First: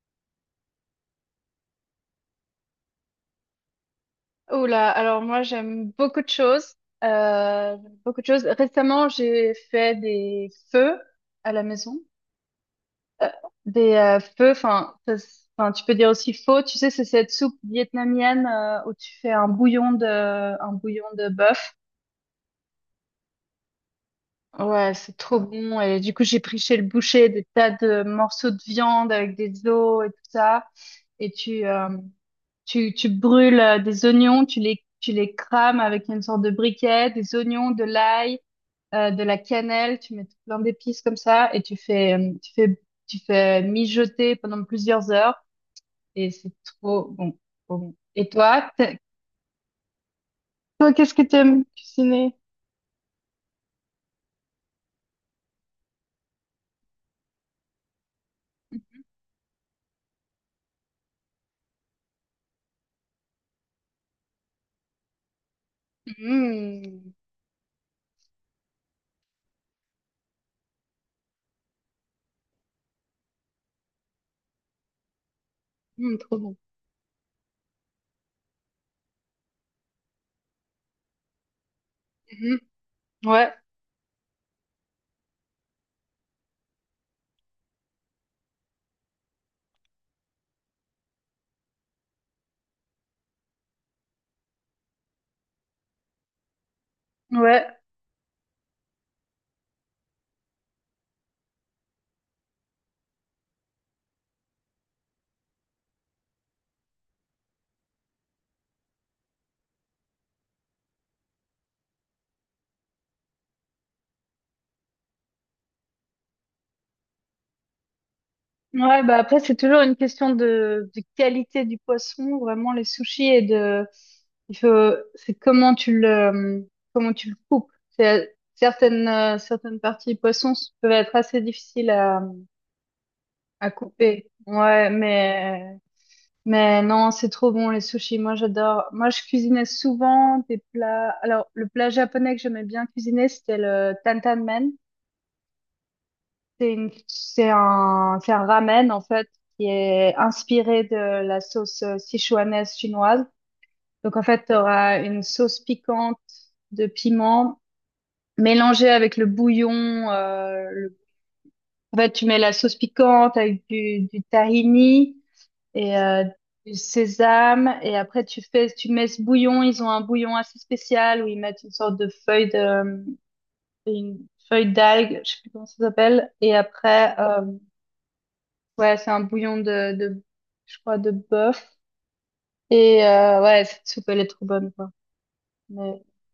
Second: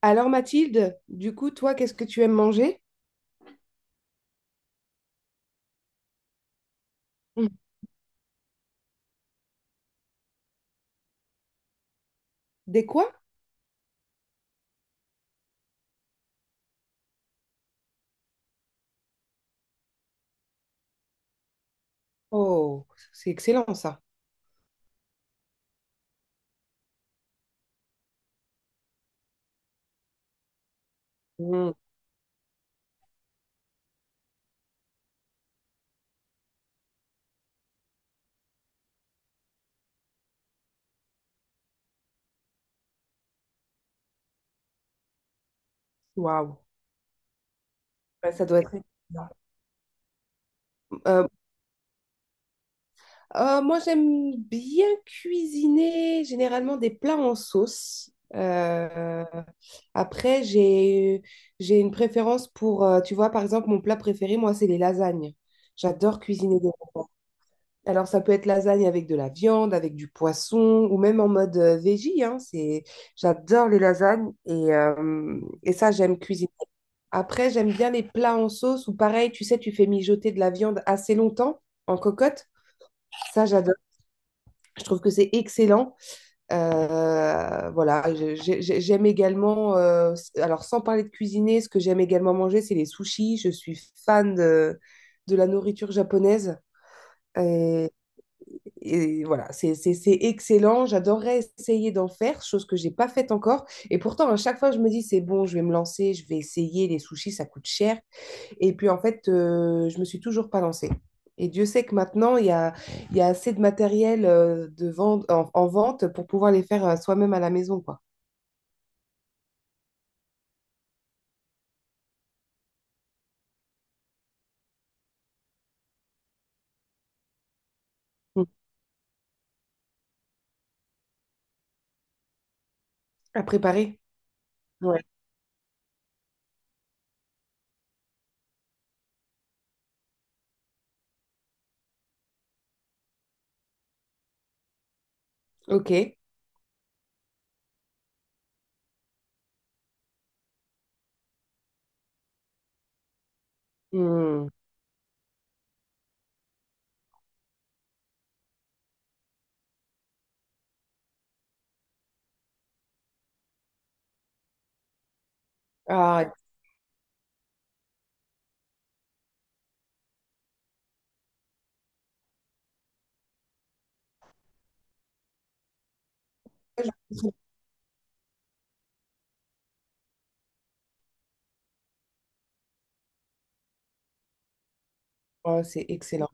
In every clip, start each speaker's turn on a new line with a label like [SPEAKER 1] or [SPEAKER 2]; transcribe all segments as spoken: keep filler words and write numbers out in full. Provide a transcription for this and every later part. [SPEAKER 1] Alors Mathilde, du coup, toi, qu'est-ce que tu aimes manger?
[SPEAKER 2] Oula, alors moi j'aime beaucoup de choses.
[SPEAKER 1] Mm.
[SPEAKER 2] Euh, j'aime beaucoup de choses. Récemment, j'ai fait des feux à la maison.
[SPEAKER 1] Des quoi?
[SPEAKER 2] Euh, des euh, feux, enfin, ça s- enfin, tu peux dire aussi faux. Tu sais, c'est cette soupe vietnamienne euh, où tu fais un bouillon de, un bouillon de bœuf.
[SPEAKER 1] Oh, c'est excellent ça.
[SPEAKER 2] Ouais, c'est trop bon. Et du coup, j'ai pris chez le boucher des tas de morceaux de viande avec des os et tout ça. Et tu,
[SPEAKER 1] Mm.
[SPEAKER 2] euh, Tu, tu brûles euh, des oignons, tu les, tu les crames avec une sorte de briquet, des oignons, de l'ail, euh, de la cannelle, tu mets tout plein d'épices comme ça et tu fais, euh, tu fais, tu fais mijoter pendant plusieurs heures et c'est
[SPEAKER 1] Waouh.
[SPEAKER 2] trop bon, trop bon. Et
[SPEAKER 1] Ouais, ça doit
[SPEAKER 2] toi,
[SPEAKER 1] être
[SPEAKER 2] t'es-
[SPEAKER 1] excellent.
[SPEAKER 2] toi, qu'est-ce que
[SPEAKER 1] Euh,
[SPEAKER 2] tu aimes cuisiner?
[SPEAKER 1] euh, Moi, j'aime bien cuisiner généralement des plats en sauce. Euh, après, j'ai j'ai une préférence pour, euh, tu vois, par exemple, mon plat préféré, moi, c'est les lasagnes. J'adore cuisiner des.
[SPEAKER 2] Mmh,
[SPEAKER 1] Alors, ça peut être lasagne avec de la viande, avec du poisson, ou même en mode euh, veggie, hein, c'est... J'adore les lasagnes et, euh, et ça,
[SPEAKER 2] mmh,
[SPEAKER 1] j'aime
[SPEAKER 2] trop
[SPEAKER 1] cuisiner.
[SPEAKER 2] bon.
[SPEAKER 1] Après, j'aime bien les plats en sauce, ou pareil, tu sais, tu fais mijoter de la viande assez longtemps en cocotte.
[SPEAKER 2] Mhm.
[SPEAKER 1] Ça,
[SPEAKER 2] Ouais,
[SPEAKER 1] j'adore. Je trouve que c'est excellent. Euh, voilà, je- j'ai- j'ai- j'aime également, euh, s- alors sans parler de cuisiner, ce que j'aime également manger, c'est les sushis. Je suis fan de, de la nourriture japonaise.
[SPEAKER 2] ouais.
[SPEAKER 1] Et voilà, c'est c'est- c'est excellent. J'adorerais essayer d'en faire, chose que j'ai pas faite encore. Et pourtant, à chaque fois, je me dis, c'est bon, je vais me lancer, je vais essayer. Les sushis, ça coûte cher. Et puis, en fait, euh, je me suis toujours pas lancée. Et Dieu sait que maintenant, il y a, il y a assez de matériel euh, de vente, en, en vente pour pouvoir les faire euh, soi-même à la maison, quoi.
[SPEAKER 2] Ouais, bah après, c'est toujours une question de, de qualité du poisson, vraiment les sushis et de, il faut, c'est comment tu le, comment tu le coupes. C'est-
[SPEAKER 1] Mm.
[SPEAKER 2] Certaines, euh, certaines parties du poisson s- peuvent être assez difficiles à,
[SPEAKER 1] À
[SPEAKER 2] à
[SPEAKER 1] préparer.
[SPEAKER 2] couper. Ouais,
[SPEAKER 1] Ouais.
[SPEAKER 2] mais, mais non, c'est trop bon les sushis. Moi, j'adore. Moi, je cuisinais souvent des plats. Alors, le plat japonais que j'aimais bien cuisiner, c'était le tantan.
[SPEAKER 1] Ok.
[SPEAKER 2] C'est une, c'est un, c'est un ramen, en fait, qui est inspiré de la sauce euh, sichuanaise chinoise. Donc, en fait,
[SPEAKER 1] Mm.
[SPEAKER 2] tu auras une sauce piquante de piment mélangée avec le bouillon. euh, le- En fait, tu mets la sauce piquante avec du, du tahini et euh,
[SPEAKER 1] Ah,
[SPEAKER 2] du sésame. Et après, tu fais, tu mets ce bouillon. Ils ont un bouillon assez spécial où ils mettent une sorte de feuille de, une feuille d'algue, je sais plus comment ça s'appelle. Et après,
[SPEAKER 1] je-
[SPEAKER 2] euh, ouais, c'est un bouillon de, de, je crois, de bœuf. Et euh, ouais, cette soupe, elle est trop bonne, quoi.
[SPEAKER 1] oh, c'est
[SPEAKER 2] Mais...
[SPEAKER 1] excellent.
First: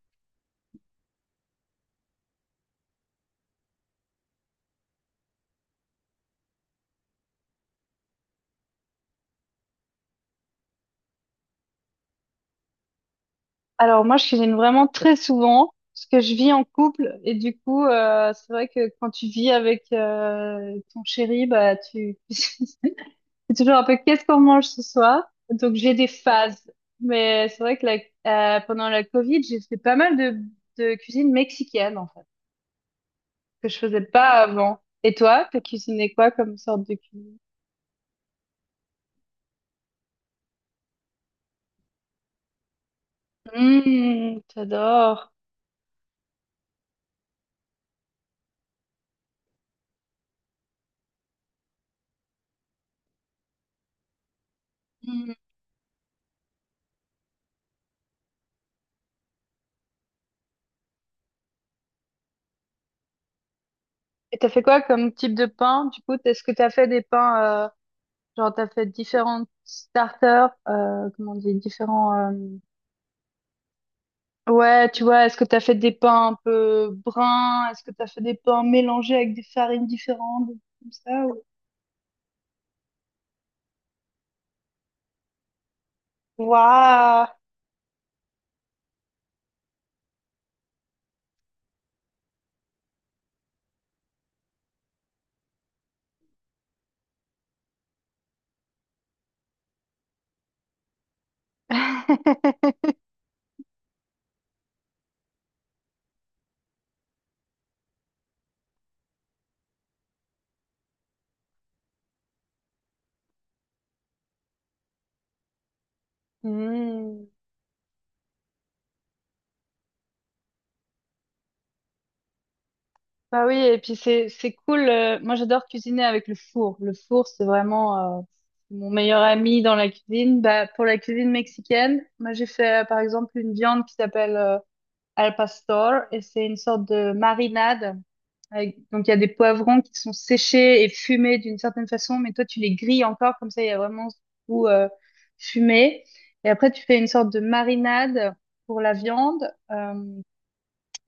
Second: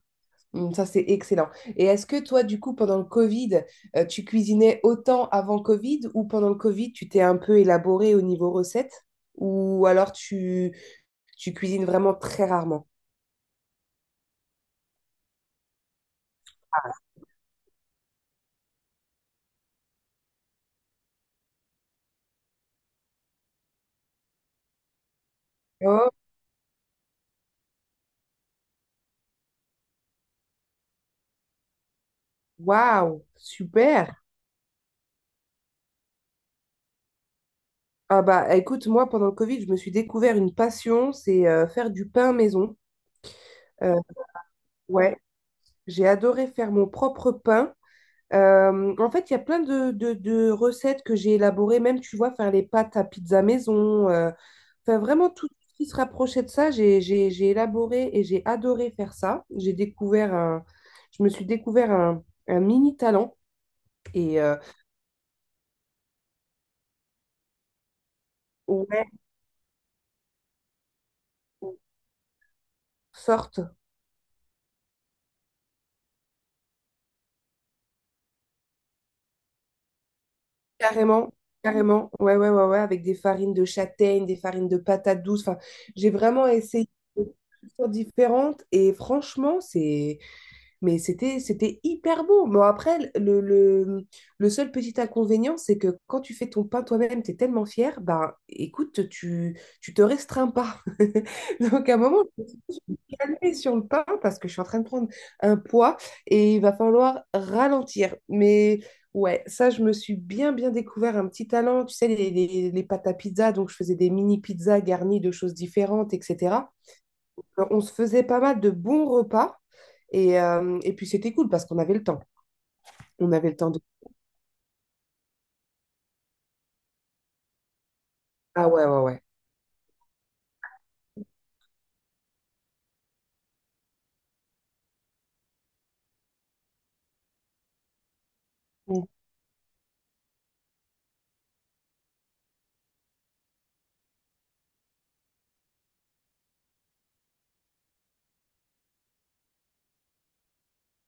[SPEAKER 1] Mm. Ça, c'est excellent. Et est-ce que toi, du coup, pendant le Covid, euh, tu cuisinais autant avant Covid ou pendant le Covid, tu t'es un peu élaboré au niveau recette ou alors tu, tu cuisines vraiment très rarement?
[SPEAKER 2] Alors moi, je cuisine vraiment très souvent, parce que je vis en couple. Et du coup, euh, c'est vrai que quand tu vis avec euh, ton chéri, bah, tu... c'est toujours un peu qu'est-ce qu'on mange ce soir. Donc j'ai des
[SPEAKER 1] Oh,
[SPEAKER 2] phases. Mais c'est vrai que la- euh, pendant la Covid, j'ai fait pas mal de, de cuisine mexicaine, en fait,
[SPEAKER 1] waouh,
[SPEAKER 2] que je faisais
[SPEAKER 1] super.
[SPEAKER 2] pas avant. Et toi, t'as cuisiné quoi comme sorte de cuisine?
[SPEAKER 1] Ah bah écoute, moi, pendant le Covid, je me suis découvert une passion, c'est euh, faire du pain maison. Euh,
[SPEAKER 2] Mmh,
[SPEAKER 1] ouais,
[SPEAKER 2] j'adore.
[SPEAKER 1] j'ai adoré faire mon propre pain. Euh, en fait, il y a plein de, de- de recettes que j'ai élaborées, même tu vois, faire les pâtes à pizza maison, euh, enfin vraiment
[SPEAKER 2] Mm.
[SPEAKER 1] tout ce qui se rapprochait de ça, j'ai j'ai- j'ai élaboré et j'ai adoré faire ça. J'ai découvert un, je me suis découvert un, un mini talent
[SPEAKER 2] Et
[SPEAKER 1] et
[SPEAKER 2] t'as
[SPEAKER 1] euh,
[SPEAKER 2] fait quoi comme type de pain? Du coup, est-ce que t'as fait des pains, euh, genre t'as fait
[SPEAKER 1] ouais,
[SPEAKER 2] différents starters, euh, comment on dit, différents, euh,
[SPEAKER 1] sorte
[SPEAKER 2] ouais, tu vois, est-ce que t'as fait des pains un peu bruns? Est-ce que t'as fait des pains mélangés avec des farines différentes, des trucs comme ça?
[SPEAKER 1] carrément,
[SPEAKER 2] ou-
[SPEAKER 1] carrément, ouais, ouais, ouais, ouais, avec des farines de châtaigne, des farines de patates douces, enfin, j'ai vraiment essayé des
[SPEAKER 2] Waouh!
[SPEAKER 1] choses différentes et franchement, c'est. Mais c'était, c'était hyper beau. Bon, après, le, le, le seul petit inconvénient, c'est que quand tu fais ton pain toi-même, tu es tellement fier, ben écoute, tu, tu te restreins pas. Donc à un moment, je me suis dit, je vais me calmer sur le pain parce que je suis en train de prendre un poids et il va falloir ralentir. Mais ouais, ça, je me suis bien, bien découvert un petit talent. Tu sais, les, les, les pâtes à pizza, donc je faisais des mini pizzas garnies de choses différentes, et cetera. Alors, on se faisait pas mal de bons repas. Et, euh, et puis c'était cool parce qu'on avait le temps. On
[SPEAKER 2] Bah
[SPEAKER 1] avait
[SPEAKER 2] oui,
[SPEAKER 1] le temps
[SPEAKER 2] et
[SPEAKER 1] de...
[SPEAKER 2] puis c'est c'est cool. Euh, moi, j'adore cuisiner avec le four. Le four, c'est vraiment euh,
[SPEAKER 1] Ah ouais,
[SPEAKER 2] mon
[SPEAKER 1] ouais,
[SPEAKER 2] meilleur
[SPEAKER 1] ouais.
[SPEAKER 2] ami dans la cuisine. Bah, pour la cuisine mexicaine, moi, j'ai fait euh, par exemple une viande qui s'appelle euh, al pastor et c'est une sorte de marinade. Avec-
[SPEAKER 1] Mm.
[SPEAKER 2] donc, il y a des poivrons qui sont séchés et fumés d'une certaine façon, mais toi, tu les grilles encore, comme ça, il y a vraiment ce goût euh, fumé. Et après, tu fais une sorte de marinade pour la viande. Euh,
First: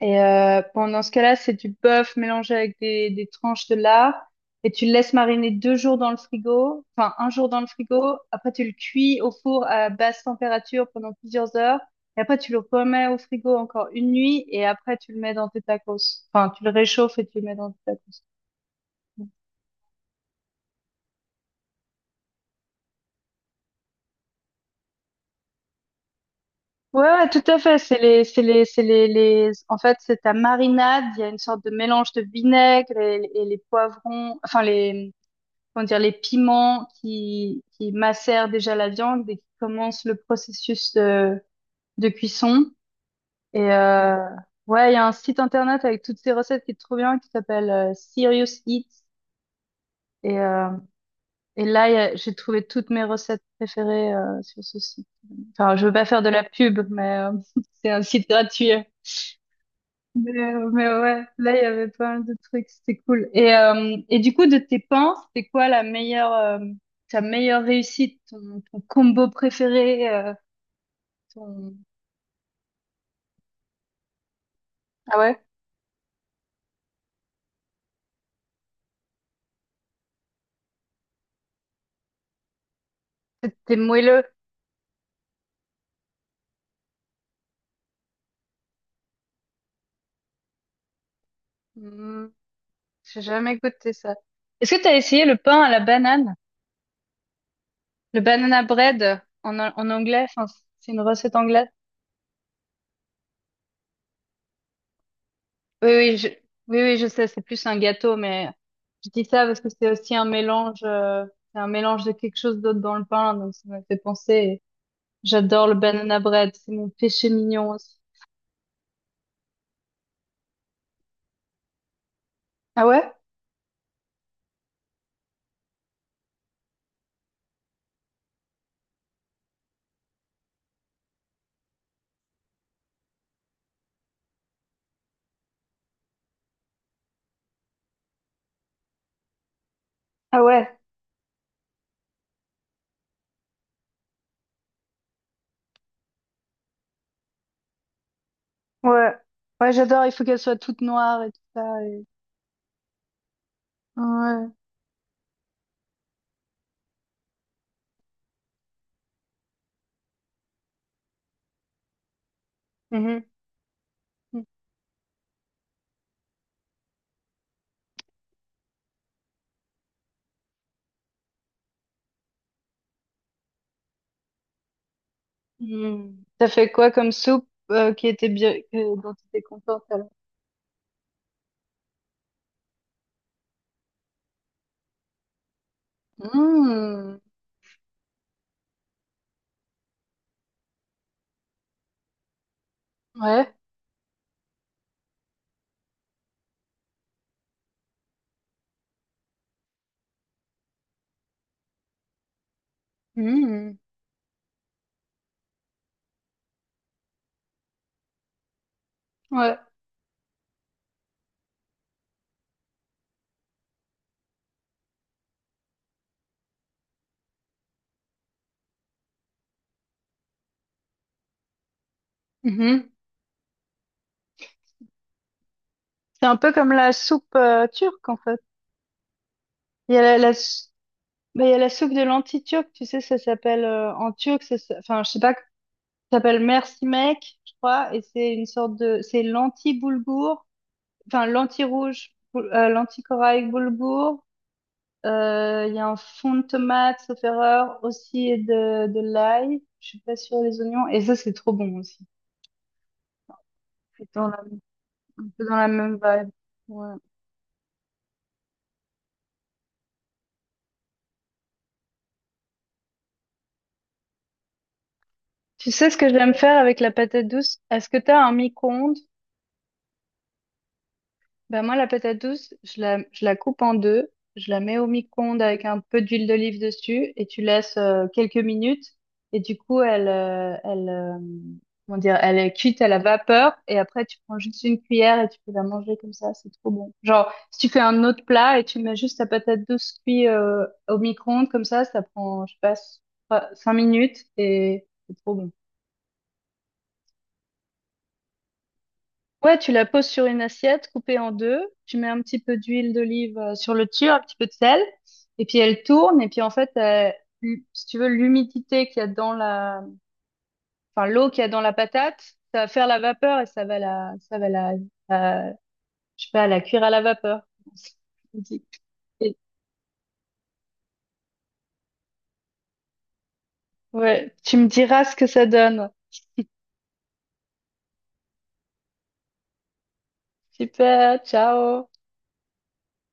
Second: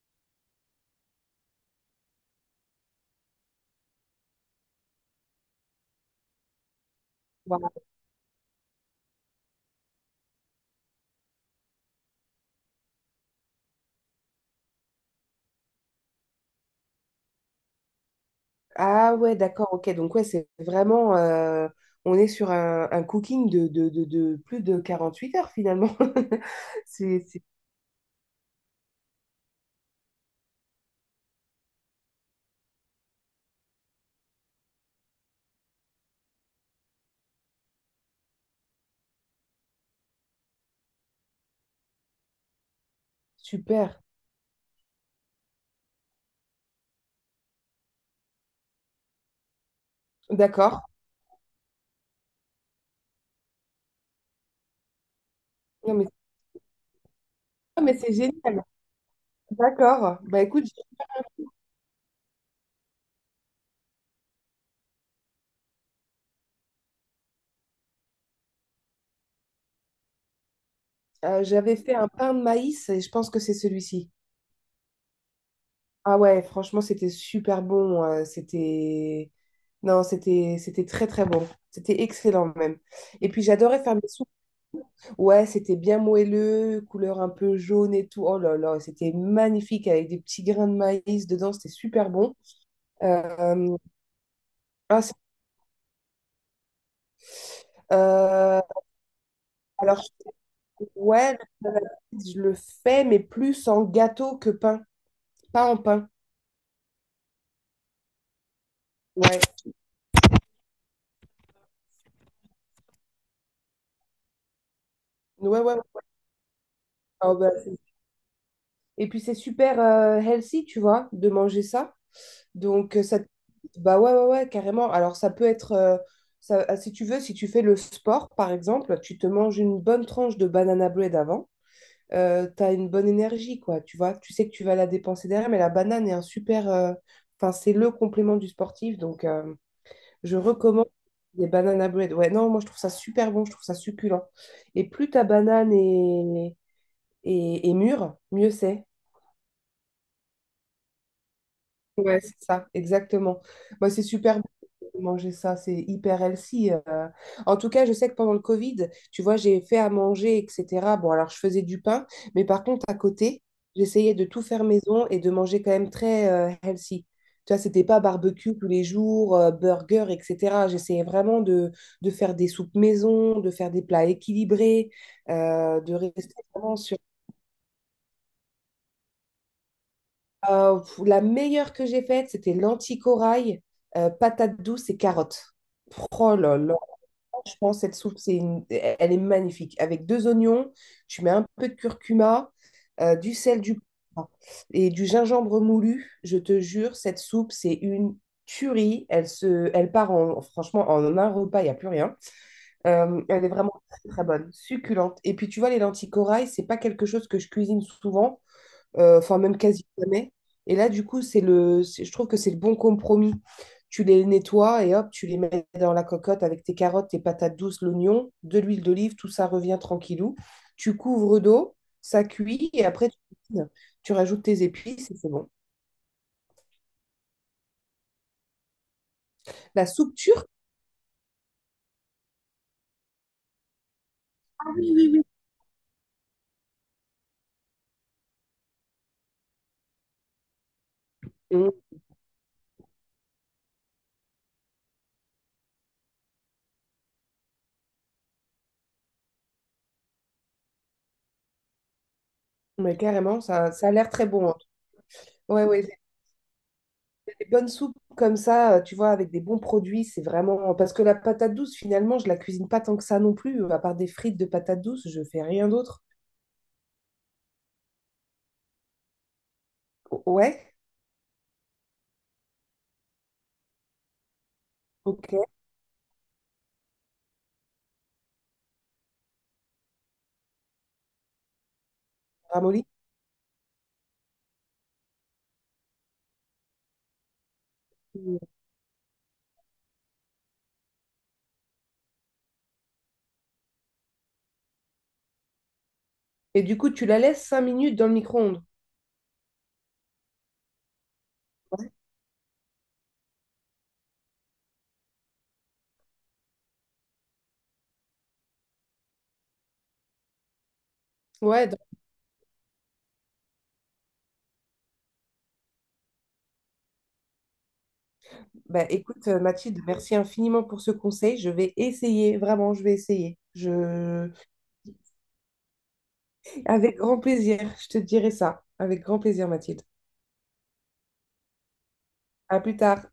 [SPEAKER 2] et euh, pendant ce cas-là, c'est du bœuf mélangé avec des, des tranches de lard. Et tu le laisses mariner deux jours dans le frigo, enfin un jour dans le
[SPEAKER 1] Wow.
[SPEAKER 2] frigo. Après, tu le cuis au four à basse température pendant plusieurs heures. Et après, tu le remets au frigo encore une nuit. Et après, tu le mets dans tes tacos. Enfin, tu le réchauffes et tu le mets dans tes tacos.
[SPEAKER 1] Ah ouais, d'accord, ok. Donc ouais, c'est vraiment... euh, on est sur un, un cooking de, de, de- de plus de quarante huit heures finalement.
[SPEAKER 2] Ouais,
[SPEAKER 1] C'est
[SPEAKER 2] ouais, tout
[SPEAKER 1] c'est
[SPEAKER 2] à fait. C'est les, c'est les, c'est les, les. En fait, c'est ta marinade. Il y a une sorte de mélange de vinaigre et, et les poivrons, enfin les, comment dire, les piments qui, qui macèrent déjà la viande et qui commencent le processus de, de cuisson. Et
[SPEAKER 1] super.
[SPEAKER 2] euh, ouais, il y a un site internet avec toutes ces recettes qui est trop bien, qui s'appelle euh, Serious Eats. Et, euh,
[SPEAKER 1] D'accord.
[SPEAKER 2] et là, il y a- j'ai trouvé toutes mes recettes préférées euh, sur ce site. Enfin, je veux
[SPEAKER 1] Non,
[SPEAKER 2] pas
[SPEAKER 1] mais,
[SPEAKER 2] faire de la pub, mais euh,
[SPEAKER 1] ah,
[SPEAKER 2] c'est
[SPEAKER 1] mais
[SPEAKER 2] un
[SPEAKER 1] c'est
[SPEAKER 2] site
[SPEAKER 1] génial.
[SPEAKER 2] gratuit.
[SPEAKER 1] D'accord.
[SPEAKER 2] Mais,
[SPEAKER 1] Bah écoute,
[SPEAKER 2] euh,
[SPEAKER 1] j-
[SPEAKER 2] mais ouais, là, il y avait pas mal de trucs, c'était cool. Et, euh, et du coup, de tes pains, c'était quoi la meilleure, euh, ta meilleure réussite, ton, ton combo préféré, euh,
[SPEAKER 1] euh, j'avais
[SPEAKER 2] ton...
[SPEAKER 1] fait un pain de maïs et je pense que c'est celui-ci.
[SPEAKER 2] Ah ouais?
[SPEAKER 1] Ah ouais, franchement, c'était super bon. Euh, c'était... Non, c'était c'était très très bon. C'était excellent même. Et puis
[SPEAKER 2] C'était
[SPEAKER 1] j'adorais faire mes
[SPEAKER 2] moelleux.
[SPEAKER 1] soupes. Ouais, c'était bien moelleux, couleur un peu jaune et tout. Oh là là, c'était magnifique avec des petits grains de maïs dedans. C'était super
[SPEAKER 2] Hmm,
[SPEAKER 1] bon.
[SPEAKER 2] j'ai jamais
[SPEAKER 1] Euh,
[SPEAKER 2] goûté ça. Est-ce que t'as
[SPEAKER 1] ah, c'est-
[SPEAKER 2] essayé le pain à la banane? Le
[SPEAKER 1] euh,
[SPEAKER 2] banana bread en, en
[SPEAKER 1] alors,
[SPEAKER 2] anglais? Enfin, c'est une
[SPEAKER 1] ouais,
[SPEAKER 2] recette
[SPEAKER 1] le
[SPEAKER 2] anglaise?
[SPEAKER 1] pain à la pizza, je le fais, mais plus en gâteau que pain. Pas en
[SPEAKER 2] Oui,
[SPEAKER 1] pain.
[SPEAKER 2] oui, je, oui, oui, je sais, c'est plus un gâteau, mais je dis
[SPEAKER 1] Ouais.
[SPEAKER 2] ça parce que c'est aussi un mélange, euh, c'est un mélange de quelque chose d'autre dans le pain, donc ça m'a fait penser.
[SPEAKER 1] Ouais,
[SPEAKER 2] J'adore
[SPEAKER 1] ouais.
[SPEAKER 2] le
[SPEAKER 1] Ouais.
[SPEAKER 2] banana bread, c'est mon péché
[SPEAKER 1] Ah bah,
[SPEAKER 2] mignon
[SPEAKER 1] c'est-
[SPEAKER 2] aussi.
[SPEAKER 1] et puis c'est super euh, healthy, tu vois, de manger ça.
[SPEAKER 2] Ah
[SPEAKER 1] Donc, euh,
[SPEAKER 2] ouais?
[SPEAKER 1] ça, te- bah ouais, ouais, ouais, carrément. Alors, ça peut être, euh, ça, ah, si tu veux, si tu fais le sport, par exemple, tu te manges une bonne tranche de banana bread avant, euh, tu une bonne énergie, quoi, tu vois. Tu sais que tu vas la dépenser derrière, mais la banane est un super, euh, enfin, c'est le complément du sportif. Donc, euh, je
[SPEAKER 2] Ah ouais,
[SPEAKER 1] recommande les banana bread. Ouais, non, moi, je trouve ça super bon, je trouve ça succulent. Et plus ta banane est, est, est mûre, mieux c'est.
[SPEAKER 2] ouais. Ouais, j'adore, il faut qu'elle soit toute noire et tout ça. et-
[SPEAKER 1] Ouais, c'est ça, exactement. Bah, c'est super bon
[SPEAKER 2] Ouais.
[SPEAKER 1] de manger ça, c'est hyper healthy. euh. En tout cas, je sais que pendant le Covid, tu vois, j'ai fait à manger, et cetera. Bon, alors je faisais du pain, mais par contre, à
[SPEAKER 2] Mhm.
[SPEAKER 1] côté, j'essayais de tout
[SPEAKER 2] Mhm.
[SPEAKER 1] faire maison et de manger quand même très euh, healthy. Tu vois, c'était pas barbecue tous les jours, euh, burger, et cetera. J'essayais vraiment de, de faire des soupes maison, de faire des plats équilibrés, euh, de
[SPEAKER 2] Mm.
[SPEAKER 1] rester
[SPEAKER 2] T'as fait
[SPEAKER 1] vraiment
[SPEAKER 2] quoi
[SPEAKER 1] sur.
[SPEAKER 2] comme soupe euh, qui était bien, que- dont tu étais contente alors?
[SPEAKER 1] Euh, pff, la meilleure que j'ai faite, c'était l'anticorail, euh, patates douces et carottes. Oh là là,
[SPEAKER 2] Mm.
[SPEAKER 1] je pense cette soupe, c'est une- elle est magnifique. Avec deux oignons, tu mets un peu de curcuma, euh, du
[SPEAKER 2] Ouais.
[SPEAKER 1] sel, du poivre et du gingembre moulu. Je te jure, cette soupe, c'est une tuerie. Elle se, elle part en, franchement en un repas, il n'y a plus rien. Euh, elle est vraiment
[SPEAKER 2] Mm.
[SPEAKER 1] très, très bonne, succulente. Et puis tu vois, les lentilles corail, c'est pas quelque chose que je cuisine souvent, euh, enfin même
[SPEAKER 2] Ouais.
[SPEAKER 1] quasi jamais. Et là, du coup, c'est le, c'est- je trouve que c'est le bon compromis. Tu les nettoies et hop, tu les mets dans la cocotte avec tes carottes, tes patates douces, l'oignon, de l'huile d'olive, tout ça revient tranquillou. Tu couvres d'eau, ça cuit et
[SPEAKER 2] Mhm.
[SPEAKER 1] après tu cuisines. Tu rajoutes tes épices et c'est bon.
[SPEAKER 2] C'est un peu comme la soupe euh, turque en fait.
[SPEAKER 1] La
[SPEAKER 2] Il y a
[SPEAKER 1] soupe
[SPEAKER 2] la, la
[SPEAKER 1] turque.
[SPEAKER 2] s- bah, il y a la soupe de lentilles turque, tu sais, ça s'appelle euh, en turc, ça, s-
[SPEAKER 1] Ah oui,
[SPEAKER 2] enfin, je sais
[SPEAKER 1] oui,
[SPEAKER 2] pas. Ça s'appelle Merci Mec, je crois, et c'est une sorte de, c'est l'anti-boulgour, enfin
[SPEAKER 1] oui. Mm,
[SPEAKER 2] l'anti-rouge, boul- euh, l'anti-corail boulgour. Euh, Il y a un fond de tomate, sauf erreur, aussi et de, de l'ail. Je suis pas sûre des oignons, et ça c'est trop bon aussi.
[SPEAKER 1] mais carrément, ça, ça a l'air
[SPEAKER 2] C'est dans
[SPEAKER 1] très
[SPEAKER 2] la,
[SPEAKER 1] bon, hein.
[SPEAKER 2] un peu dans
[SPEAKER 1] Ouais,
[SPEAKER 2] la
[SPEAKER 1] ouais.
[SPEAKER 2] même vibe. Ouais.
[SPEAKER 1] Des bonnes soupes comme ça, euh, tu vois, avec des bons produits, c'est vraiment... Parce que la patate douce, finalement, je la cuisine pas tant que ça non plus. À part des frites de patate douce, je fais rien
[SPEAKER 2] Tu sais ce
[SPEAKER 1] d'autre.
[SPEAKER 2] que j'aime faire avec la patate douce? Est-ce que t'as un micro-ondes?
[SPEAKER 1] O- Ouais,
[SPEAKER 2] Ben moi, la patate douce, je la, je la coupe en deux, je la mets au micro-ondes
[SPEAKER 1] ok,
[SPEAKER 2] avec un peu d'huile d'olive dessus et tu laisses euh, quelques minutes. Et du coup, elle, euh, elle, euh, comment dire, elle est cuite
[SPEAKER 1] ramolli.
[SPEAKER 2] à la vapeur et après, tu prends juste une cuillère et tu peux la manger comme ça, c'est trop bon. Genre, si tu fais un autre plat et tu mets juste ta patate douce cuite euh, au micro-ondes comme ça, ça prend, je sais pas, cinq minutes et c'est trop bon.
[SPEAKER 1] Et du coup, tu la laisses cinq minutes dans le micro-ondes.
[SPEAKER 2] Ouais, tu la poses sur une assiette coupée en deux. Tu mets un petit peu d'huile d'olive euh, sur le dessus, un petit peu de sel. Et puis elle tourne. Et puis en fait, euh, l- si tu veux, l'humidité qu'il y a dans la, enfin l'eau qu'il y a dans
[SPEAKER 1] Ouais,
[SPEAKER 2] la
[SPEAKER 1] donc-
[SPEAKER 2] patate, ça va faire la vapeur et ça va la, ça va la, la- je sais pas, la cuire à la vapeur.
[SPEAKER 1] bah, écoute,
[SPEAKER 2] Et-
[SPEAKER 1] euh, Mathilde, merci infiniment pour ce conseil. Je vais essayer, vraiment, je vais essayer. Je...
[SPEAKER 2] Ouais, tu me diras ce que ça donne.
[SPEAKER 1] Avec grand plaisir, je te dirai ça. Avec grand plaisir, Mathilde.
[SPEAKER 2] Super, ciao.
[SPEAKER 1] À plus tard.